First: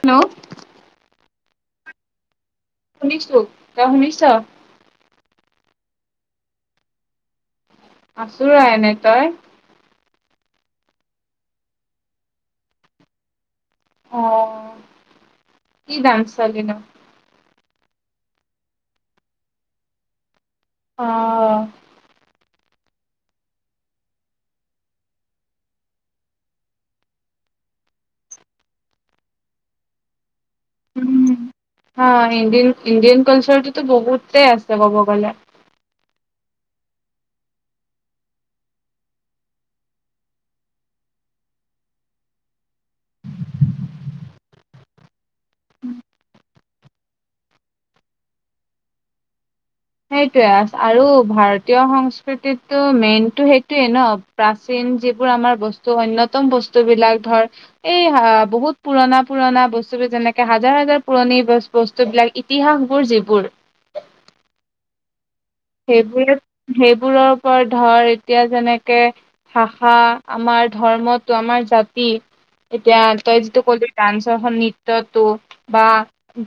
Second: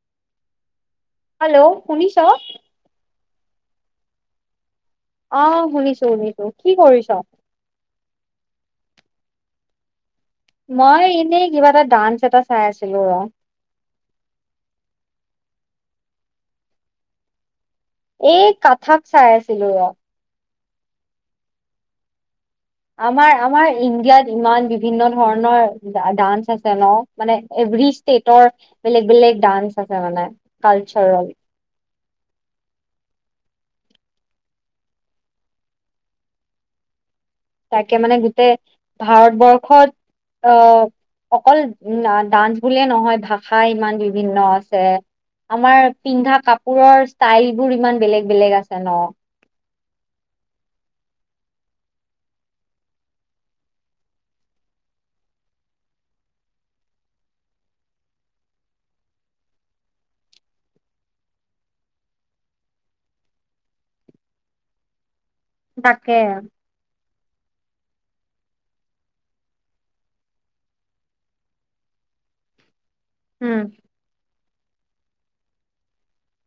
Hello, hello, শুনিচা? শুনিছোঁ তই শুনিছ? অ, শুনিছোঁ-শুনিছোঁ কি কৰিছ? আছো আৰ এনেই তই? মই এনেই কিবা এটা ডান্স এটা চাই আছিলোঁ ৰ। অ',, কি ডান্স চালি নো? এই কাথাক চাই আছিলো ৰ'। অ', আমাৰ-আমাৰ ইণ্ডিয়াত ইমান বিভিন্ন ধৰণৰ ডান্স আছে ন'। মানে এভৰি ষ্টেটৰ বেলেগ -বেলেগ ডান্স আছে মানে কালচাৰেল। উম হা ইণ্ডিয়ন -ইণ্ডিয়ন কালচৰটোতো বহুতে আছে ক'ব গ'লে। তাকে মানে গোটেই ভাৰতবৰ্ষত আ অকল ডান্স বুলিয়ে নহয় ভাষা ইমান বিভিন্ন আছে। আমাৰ পিন্ধা কাপোৰৰ ষ্টাইল বোৰ ইমান বেলেগ- বেলেগ আছে ন '। সেইটোৱে আ আৰু ভাৰতীয় সংস্কৃতিতো মেইনটো সেইটোৱেই ন'। প্ৰাচীন যিবোৰ আমাৰ বস্তু অন্যতম বস্তু বিলাক ধৰ এই হা বহুত পুৰণা -পুৰণা বস্তুটো যেনেকে হাজাৰ- হাজাৰ পুৰণি বচ বস্তুবিলাক ইতিহাসবোৰ যিবোৰ তাকে সেইবোৰ- সেইবোৰৰ ওপৰত ধৰ এতিয়া যেনেকে ভাষা আমাৰ ধৰ্মটো আমাৰ জাতি এতিয়া তই উম যিটো কলি ডান্স অহ নৃত্যটো। বা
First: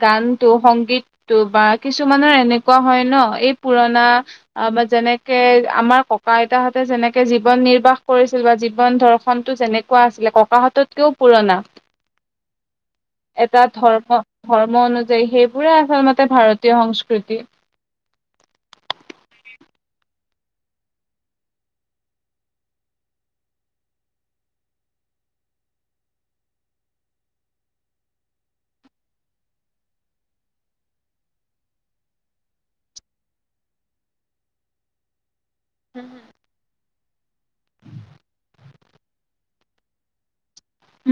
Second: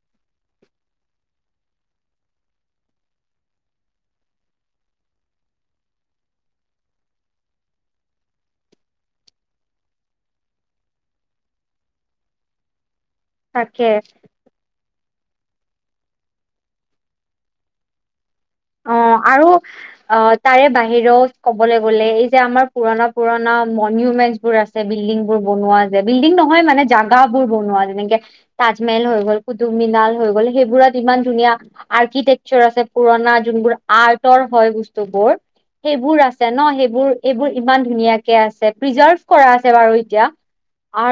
গান টো সংগীতটো বা কিছুমানৰ এনেকুৱা হয় ন' এই পুৰণা অ, বা যেনেকে আমাৰ ককা-আইতাহতে যেনেকে জীৱন নিৰ্বাহ কৰিছিল বা জীৱন দৰ্শনতো যেনে কোৱা আছিলে ককাহঁততকেও পুৰণা। এটা তাকে ধৰ্ম -ধৰ্ম অনুযায়ী সেইবোৰে আচল মতে ভাৰতীয় সংস্কৃতি। অ, আৰু অ, তাৰে বাহিৰেও কবলৈ গ'লে এই যে আমাৰ পুৰণা -পুৰণা মনীয়ুমেন্ত বোৰচ আছে বিল্ডিং বোৰ বনোৱা যে বিল্ডিং নহয় মানে জাগাবোৰ বনোৱা যেনেকে তাজমেহেল হৈ গ'ল কুটুব মীনাৰ হৈ গ'ল সেইবোৰত ইমান ধুনীয়া আৰ্কিটেকচৰ আছে পুৰণা যোনবোৰ আৰ্টৰ হয় বস্তুবোৰ সেইবোৰ আছে ন সেইবোৰ এইবোৰ ইমান ধুনীয়াকে আছে প্ৰিজাৰ্ভ কৰা আছে বাৰু এতিয়া৷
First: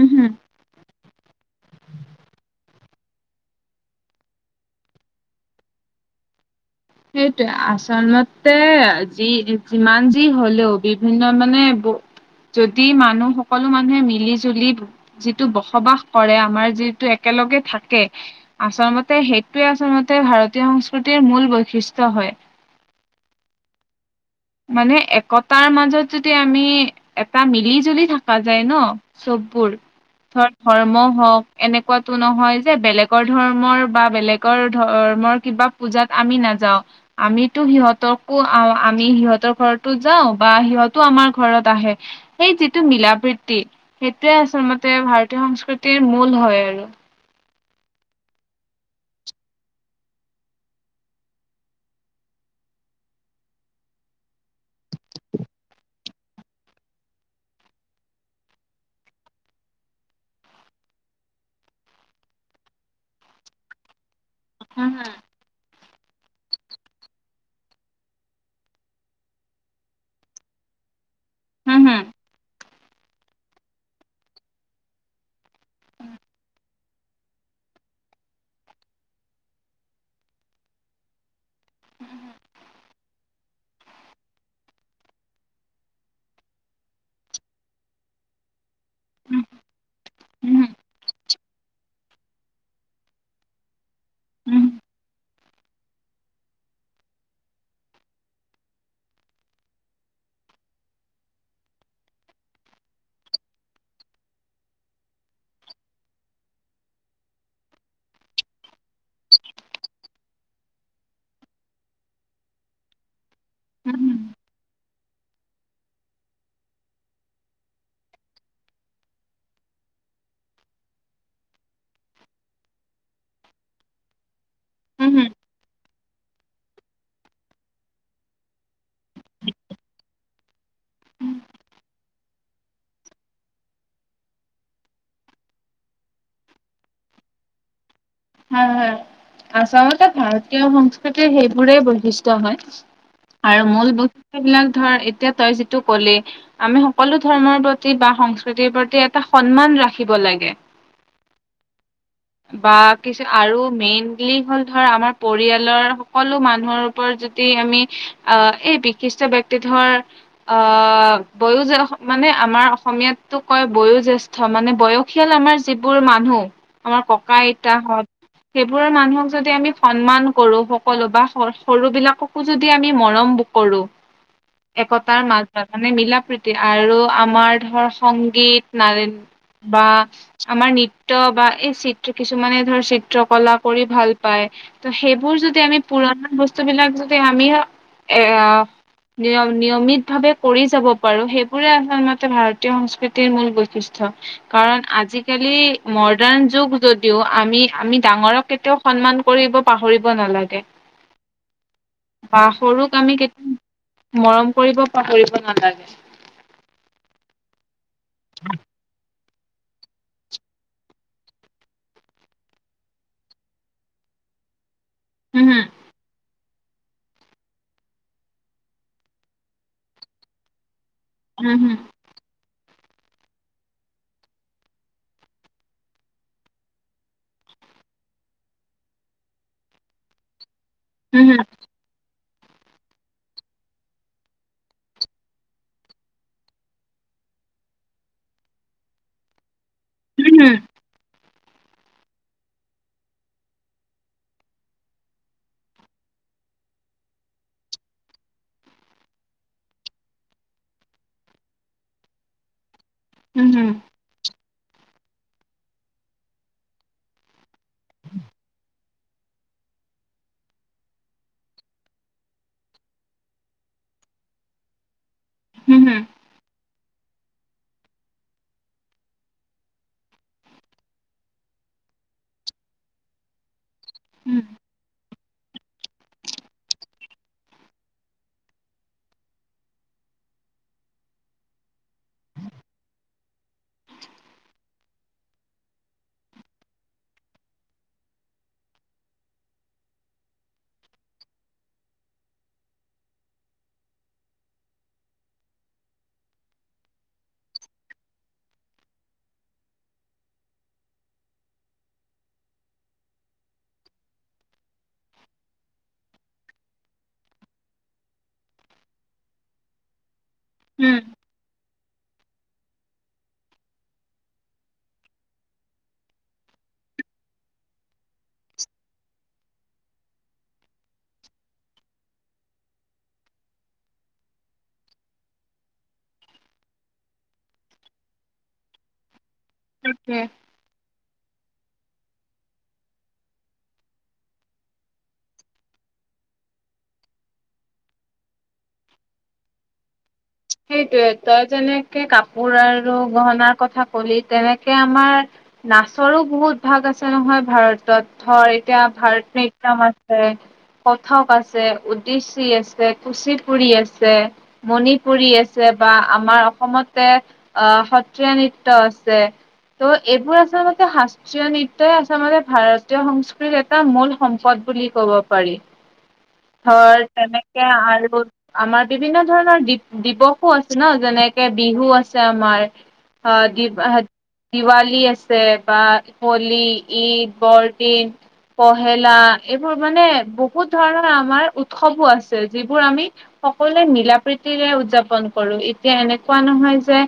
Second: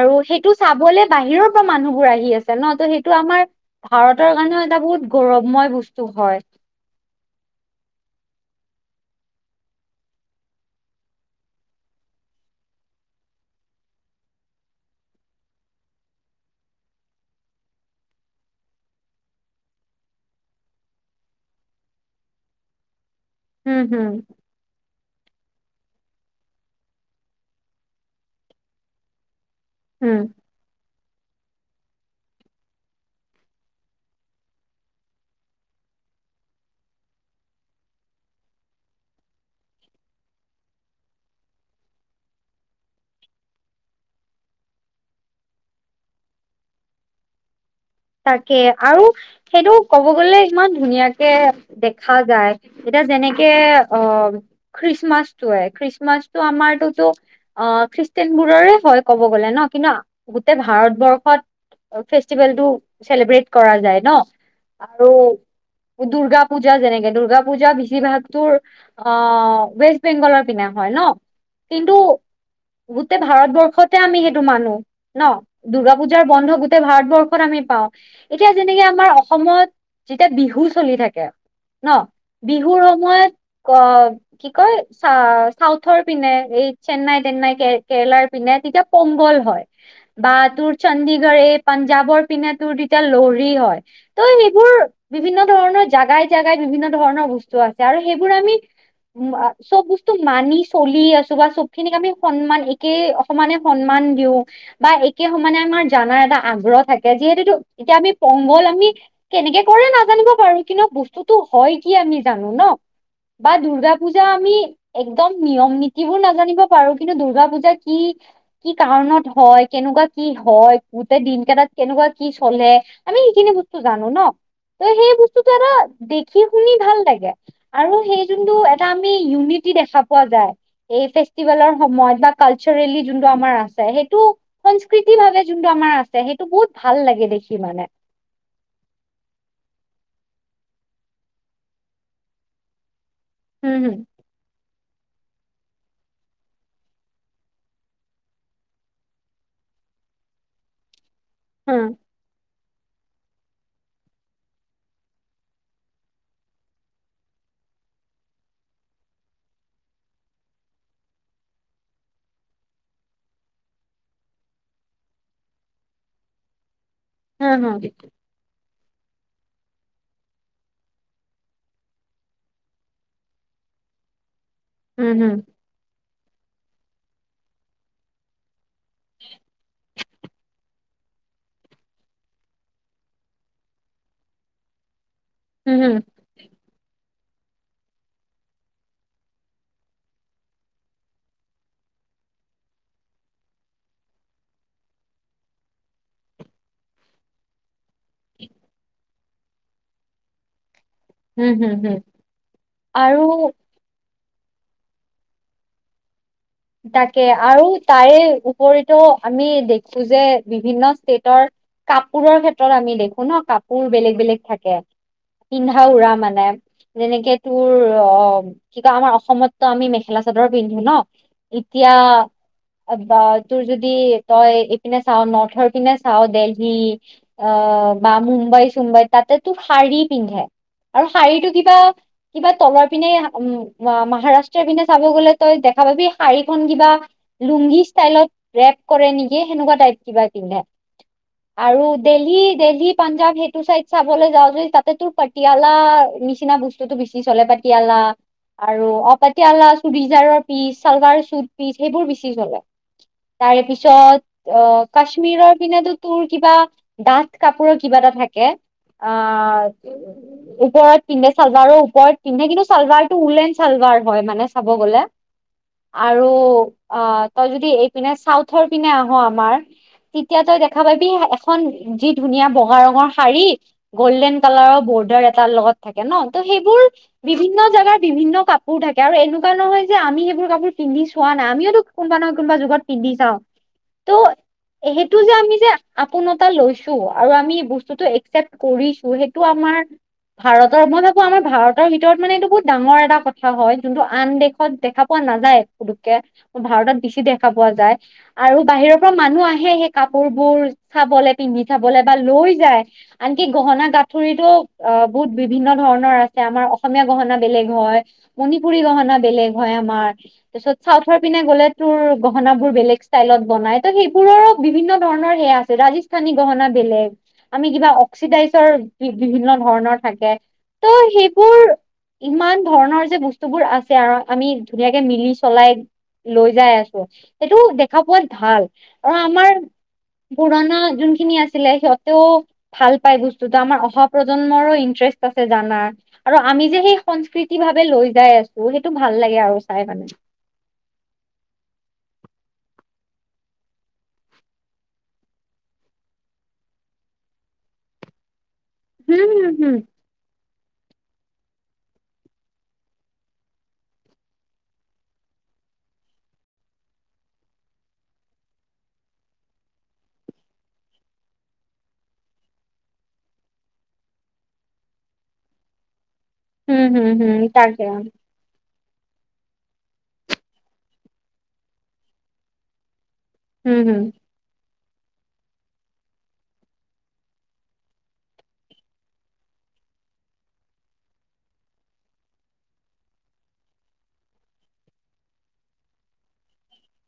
উম হম সেইটো চাবলে বাহিৰৰ পৰা মানুহবোৰ আহি আছে ন ত সেইটো আমাৰ ভাৰতৰ কাৰণেও এটা বহুত গৌৰৱময় বস্তু হয়৷ সেইটোৱে আচলতে যি যিমান যি হলেও বিভিন্ন মানে যদি মানুহ সকলো মানুহে মিলি জুলি যিটো বসবাস কৰে আমাৰ যিটো একেলগে থাকে৷ আচলতে সেইটোৱে আচলতে ভাৰতীয় সংস্কৃতিৰ মূল বৈশিষ্ট্য হয়। উম হুম৷ মানে একতাৰ মাজত যদি আমি এটা মিলি-জুলি থকা যায় ন চববোৰ৷ উম ধৰ্ম হওক এনেকুৱাতো নহয় যে বেলেগৰ ধৰ্মৰ বা বেলেগৰ ধৰ্মৰ কিবা পূজাত আমি নাযাও আমিতো সিহঁতকো আ আমি সিহঁত সিহঁতৰ ঘৰতো যাওঁ বা সিহঁতো আমাৰ ঘৰত আহে৷ সেই যিটো মিলা-প্ৰীতি সেইটোৱে আচলতে ভাৰতীয় সংস্কৃতিৰ মূল হয় আৰু৷ তাকে আৰু সেইটো ক'ব গলে ইমান ধুনীয়াকে দেখা যায়। এতিয়া যেনেকে অ খ্ৰীষ্টমাছটোৱে খ্ৰীষ্টমাছটো আমাৰটোতো অ খ্ৰীষ্টেনবোৰৰে হয় ক'ব গ'লে ন কিন্তু গোটেই ভাৰতবৰ্ষত ফেষ্টিভেলটো চেলিব্ৰেট কৰা যায় ন হম আৰু দুূৰ্গা পূজা যেনেকে দুৰ্গা পূজা বেছিভাগ তোৰ অ ৱেষ্ট বেংগলৰ পিনে হয় ন হম কিন্তু হম গোটেই ভাৰতবৰ্ষতে আমি সেইটো মানো ন৷ দুৰ্গা পূজাৰ বন্ধ গোটেই ভাৰতবৰ্ষত আমি পাওঁ এতিয়া যেনেকে আমাৰ অসমত যেতিয়া বিহু চলি থাকে ন বিহুৰ সময়ত ক কি কয় চা চাউথৰ পিনে এই চেন্নাই-তেন্নাই কে কেৰেলাৰ পিনে তেতিয়া পঙ্গল হয় বা হম তোৰ চণ্ডিগড়ে পাঞ্জাৱৰ পিনে তোৰ তেতিয়া লৰি হয় ত' হম সেইবোৰ বিভিন্ন ধৰণৰ জেগাই-জেগাই বিভিন্ন ধৰণৰ বস্তু আছে আৰু সেইবোৰ আমি চব বস্তু মানি চলি আছো বা চব খিনিক আমি সন্মান একে সমানে সন্মান দিও বা একে সমানে আমাৰ জানাৰ এটা আগ্ৰহ থা কে যিহেতুটো এতিয়া আমি পংগল আমি কেনেকে কৰে নাজানিব পাৰো কিন্তু বস্তুতো হয় কি আমি জানো ন বা দূৰ্গা হম পূজা আমি একদম নিয়ম নীতিবোৰ নাজানিব পাৰো কিন্তু দূৰ্গা পূজা কি কি কাৰণত হয়? কেনেকুৱা কি হয়? গোটেই দিন কেইটাত কেনেকুৱা কি চলে, আমি সেইখিনি বস্তু জানো ন, ত সেই হম হম বস্তুটো এটা দে সি শুনি ভাল লাগে আৰু সেই যোনটো এটা আমি ইউনিটি দেখা পোৱা যায় এই ফেষ্টিভেলৰ সময়ত বা কালচাৰেলি যোনটো আমাৰ আছে, সেইটো সংস্কৃতি ভাৱে যোনটো আমাৰ আছে টো বহুত ভাল লাগে দেখি মানে৷ হা-হা, আচলতে ভাৰতীয় সংস্কৃতিৰ সেইবোৰেই বৈশিষ্ট্য হয়। আৰু হম মূল বস্তুবিলাক ধৰ এতিয়া তই যিটো ক'লি আমি সকলো ধৰ্মৰ প্ৰতি বা সংস্কৃতিৰ প্ৰতি এটা সন্মান ৰাখিব লাগে। হুম। বা কিছু আৰু মেইনলি হ'ল ধৰ আমাৰ পৰিয়ালৰ সকলো মানুহৰ ওপৰত যদি আমি আহ এই বিশিষ্ট ব্যক্তি ধৰ অ বয়োজ মানে আমাৰ অসমীয়াতো কয় বয়োজ্যেষ ধ মানে বয়সীয়াল আমাৰ যিবোৰ মানুহ, আমাৰ হম হম ককা-আইতাহঁত সেইবোৰৰ মানুহক যদি আমি সন্মান কৰো, সকলো বা সৰুবিলাকক যদি আমি মৰম ব কৰো। হম একতাৰ মাজত মানে মিলা প্ৰীতি আৰু আমাৰ ধৰ সংগীত নাৰীৰ বা আমাৰ নৃত্য বা এই- চিত্ৰি কিছুমানে ধৰ চিত্ৰকলা কৰি ভাল পায়, ত সেইবোৰ যদি হম আমি হম হম পুৰণা বস্ত- বস্তুবিলাক যদি আমি এয়া- নিয়ম নিয়মিতভাৱে কৰি যাব পাৰো সেইবোৰে আচলতে ভাৰতীয় সংস্কৃতিৰ মূল বৈশিষ্ট্য। কাৰণ আজিকালি মডাৰ্ণ- যুগ যদিও আমি আমি ডাঙৰক কেতিয়াও সন্মান কৰিব পাহৰিব নালাগে। হম হম হম বা সৰুক আমি আৰু কেত- মৰম কৰিব পাহৰিব নালাগে। তাকে আৰু তাৰেও উপৰিতো আমি দেখো যে বিভিন্ন ষ্টেটৰ কাপোৰৰ ক্ষেত্ৰত আমি দেখো ন কাপোৰ বেলেগ বেলেগ থাকে। হম হম পিন্ধা উৰা মানে। যেনেকে তোৰ অ কি কয় আমাৰ অসমতো আমি মেখেলা চাদৰ পিন্ধো ন? ইতিয়া বা তোৰ যদি তই এইপিনে চাও নৰ্থৰ পিনে চাও দেলহি অ বা মুম্বাই চুম্বাই তাতে তোৰ শাৰী পিন্ধে আৰু শাৰীটো কিবা কিবা তলৰ পিনেই উম মহাৰাষ্ট্ৰৰ পিনে চাব গ'লে তই দেখা পাবি শাৰীখন কিবা লুংগী ষ্টাইলত ৰেপ কৰে নেকি সেনেকুৱা টাইপ কিবা পিন্ধে। আৰু দেলহি দেলহি পাঞ্জাব সেইটো চাইদ চাবলৈ যাওঁ যদি তাতে তো পাটিয়ালা নিচিনা বস্ত- টোতো বেছি চলে পাতিয়ালা আৰু অপাতিয়ালা চুৰিজাৰৰ পিচ চালবাৰ চুট পিছ সেইবোৰ বেছি চলে তাৰে পিছত অ কাশ্মীৰৰ পিনাতো তোৰ কিবা ডাঠ কাপোৰৰ কিবা এটা থাকে। আ [unintelligible] ওপৰত পিন্ধে চালভাৰৰ ওপৰত পিন্ধে কিন্তু চালভাৰ টো উলেন চালভাৰ হয় মানে চাব গলে? আৰু অ তই যদি এইপিনে চাউথৰ পিনে আহ আমাৰ তেতিয়া তই দেখা পাবি এখন যি ধুনীয়া বগা ৰঙৰ শাৰী। গ'ল্ডেন কালাৰৰ বৰ্ডাৰ এটাৰ লগত থাকে ন, ত সেইবোৰ বিভিন্ন জাগাৰ বিভিন্ন কাপোৰ থাকে আৰু এনেকুৱা নহয় যে আমি সেইবোৰ কাপোৰ পিন্ধি চোৱা নাই আমিওতো কোনোবা নহয় কোনোবা যুগত পিন্ধি চাও ত সেইটো যে আমি যে আপোন এটা লৈছো আৰু আমি বস্তুটো একচেপ্ট কৰিছো সে- টো আমাৰ ভাৰতৰ মই ভাবো আমাৰ ভাৰতৰ ভিতৰত মানে এইটো বহুত ডাঙৰ এটা কথা হয় যোনটো আন দেশত দেখা পোৱা নাযায় পোতোককে ভাৰতত বেছি দেখা পোৱা যায়। আৰু বাহিৰৰ পৰা মানুহ আহে সেই কাপোৰ বোৰ চাবলে পিন্ধি চাবলে বা লৈ যায়। আনকি গহনা গাঁঠৰিটো অ বহুত বিভিন্ন ধৰণৰ আছে, আমাৰ অসমীয়া গহনা বেলেগ হয়। মণিপুৰি গহনা বেলেগ হয় আমাৰ, তাৰপিছত চাউথৰ পিনে গ'লে তোৰ গহনা বোৰ বেলেগ ষ্টাইলত বনাই ত সেইবোৰৰ বিভিন্ন ধৰণৰ সেয়া আছে। ৰাজিছ- ছনী গহনা বেলেগ, আমি কিবা অক্সিডাইজৰ বিভিন্ন ধৰণৰ থাকে। ত সেইবোৰ ইমান ধৰণৰ যে বস্তুবোৰ আছে আৰু আমি ধুনীয়াকে মিলি চলাই লৈ যাই আছোঁ সেইটো দেখা পোৱাত ভাল আৰু আমাৰ তাকে পুৰণা যোনখিনি আছিলে সিহঁতেও ভাল পাই বস্তুতো আমাৰ অহা প্ৰজন্মৰো ইন্টাৰেষ্ট আছে জানা আৰু আমি যে সেই সংস্কৃতি ভাৱে লৈ যাই আছোঁ সেইটো ভাল লাগে আৰু চাই মানে সেইটোৱে তই যেনেকে কাপোৰ আৰু গহনাৰ কথা কলি তেনেকে আমাৰ নাচৰো বহুত ভাগ আছে নহয় ভাৰতত ধৰ এতিয়া উম, ভাৰত হুম, নৃত্যম হুম। আছে, কথক আছে, উদ্দেশি আছে, কুচিপুৰি আছে, মনি পুৰী আছে বা আমাৰ অসমতে আহ সত্ৰীয়া নৃত্য আছে তো এইবোৰ আচলতে সা সত্ৰীয়া নৃত্যই আচলতে মানে ভাৰতীয় সংস্কৃতিৰ এটা মূল সম্পদ বুলি কব পাৰি উম, হয় হুম, হুম, তেনেকে তাকে আৰু আমাৰ বিভিন্ন ধৰণৰ দি দিৱসো আছে ন যেনেকে বিহু আছে আমাৰ আহ উম, হুম। দিপ দিৱালী আছে বা হলী, ঈদ, বৰদিন পহেলা এইবোৰ মানে বহুত ধৰণৰ আমাৰ উৎসৱো আছে যিবোৰ আমি সকলোৱে মিলা প্ৰীতিৰে উদযাপন কৰোঁ এতিয়া এনেকুৱা নহয় যে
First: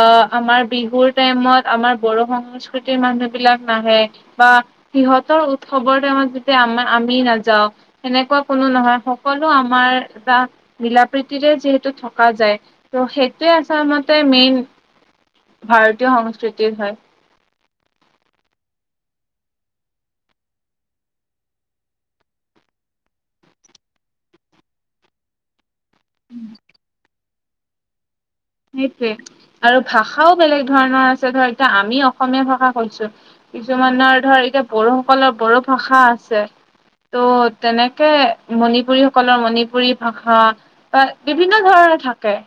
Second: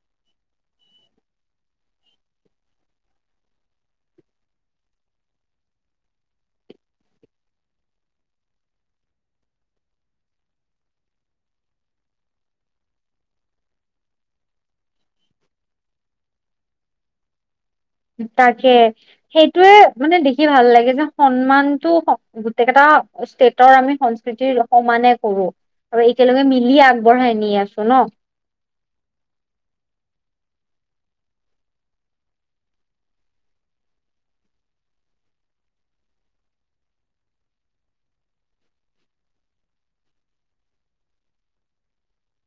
আহ আমাৰ বিহুৰ টাইমত আমাৰ বড়ো সংস্কৃতিৰ মানুহ বিলাক নাহে বা সিহঁতৰ উৎসৱৰ টাইমত যেতিয়া আমাৰ আমি নাযাওঁ সেনেকুৱা কোনো নহয় সকলো আমাৰ যা মিলা প্ৰীতিৰে যিহে তু থকা যায় ত' সেইটোৱে আচলতে মেইন ভাৰতীয় সংস্কৃতিৰ হয় তাকে সেইটোৱেই মানে দেখি ভাল লাগে যে সন্মানটো গোটেই কেইটা ষ্টেটৰ আমি সংস্কৃতি সমানে কৰোঁ আৰু একেলগে মিলি আগবঢ়াই নি আছোঁ ন সেইটোৱে আৰু ভাষাও বেলেগ ধৰণৰ আছে ধৰ এতিয়া আমি অসমীয়া ভাষা কৈছো কিছুমানৰ ধৰ এতিয়া বড়োসকলৰ বড়ো ভাষা আছে ত' তেনেকে মণিপুৰী সকলৰ মণিপুৰী ভাষা বিভিন্ন ধৰণৰ থাকে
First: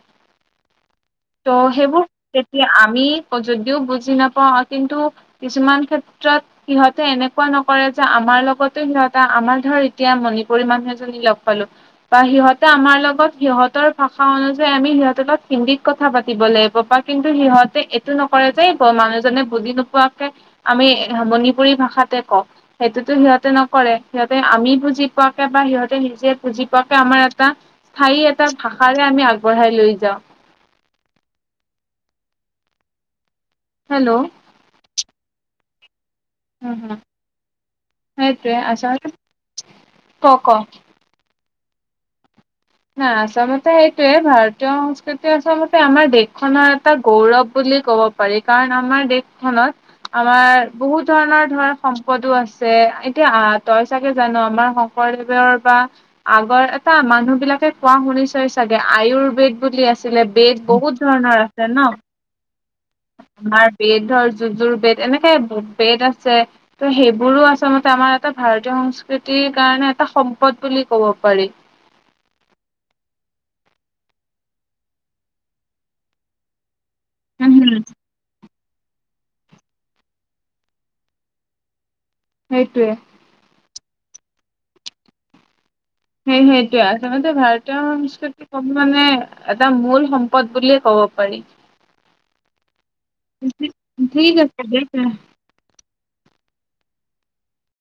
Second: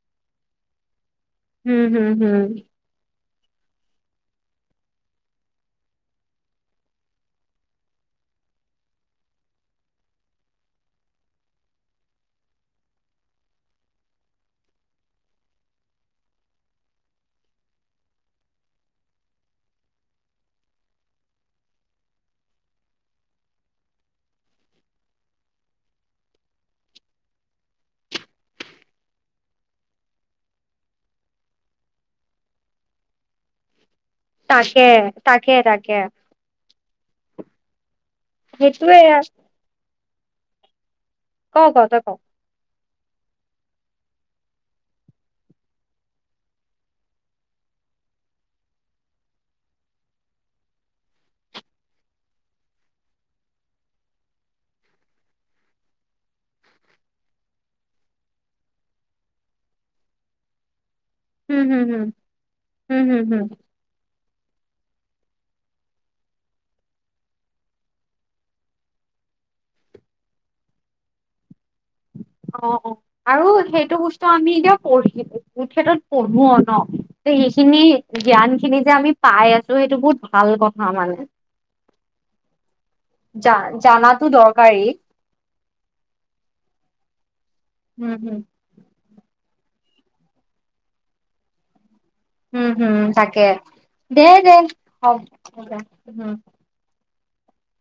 ত' উম সেইবোৰ হুম হুম তেতিয়া আমি যদিও বুজি নাপাওঁ কিন্তু কিছুমান ক্ষেত্ৰত সিহঁতে এনেকুৱা নকৰে যে আমাৰ লগতো সিহঁত আমাৰ ধৰ এতিয়া মণিপুৰী মানুহ এজনী লগ পালো বা সিহঁতে আমাৰ লগত সিহঁতৰ ভাষা অনুযায়ী আমি সিহঁতৰ লগত হিন্দীত কথা পাতিব লাগিব বা কিন্তু সিহঁতে এইটো নকৰে যে মানুহজনে বুজি নোপোৱাকে আমি মণিপুৰী ভাষাতে কওঁ সেইটোতো সিহঁতে নকৰে সিহঁতে আমি বুজি পোৱাকে বা সিহঁতে নিজে বুজি পোৱাকে আমাৰ এটা স্থায়ী এটা ভাষাৰে আমি আগবঢ়াই লৈ যাওঁ হেল্ল' তাকে তাকে তাকে এইটোৱে আচ্ছা, সেইটোয়ে ক ক ক ক তই ক না আচামতে সেইটোয়ে ভাৰতীয় সংস্কৃতি আচলতে আমাৰ দেশখনৰ এটা গৌৰৱ বুলি ক'ব পাৰি কাৰণ আমাৰ দেশখনত আমাৰ বহুত ধৰণৰ ধৰ সম্পদো আছে এতিয়া তই চাগে জানো আমাৰ শং শংকৰদেৱৰ বা আগৰ এটা মানুহ বিলাক কোৱা শুনিছই চাগে আয়ুৰ্বেদ বুলি আছিলে বেদ বহুত ধৰণৰ উম আছে হুম ন হুম হুম হুম আমাৰ বেদ ধৰ যুজোৰ বেত এনেকে বেদ আছে ত' সেইবোৰো আচলতে আমাৰ এটা ভাৰতীয় সংস্কৃতিৰ কাৰণে এটা সম্পদ বুলি কব পাৰি অ আৰু সেইটো বস্তু আমি এতিয়া পঢ়িলো, এই ক্ষেতত পঢ়ো ন উম হম সেইখিনি জ্ঞান খিনি যে আমি পাই আছো সেইটো বহুত ভাল কথা মানে সেইটোৱে জা জানাতো দৰকাৰী সেই সেইটোৱে আচলতে ভাৰতীয় উম হুম সংস্কৃতি মানে এটা মূল সম্পদ বুলিয়ে ক'ব পাৰি। উম হম তাকে দে ঠিক দে আছে তে হব [unintelligible]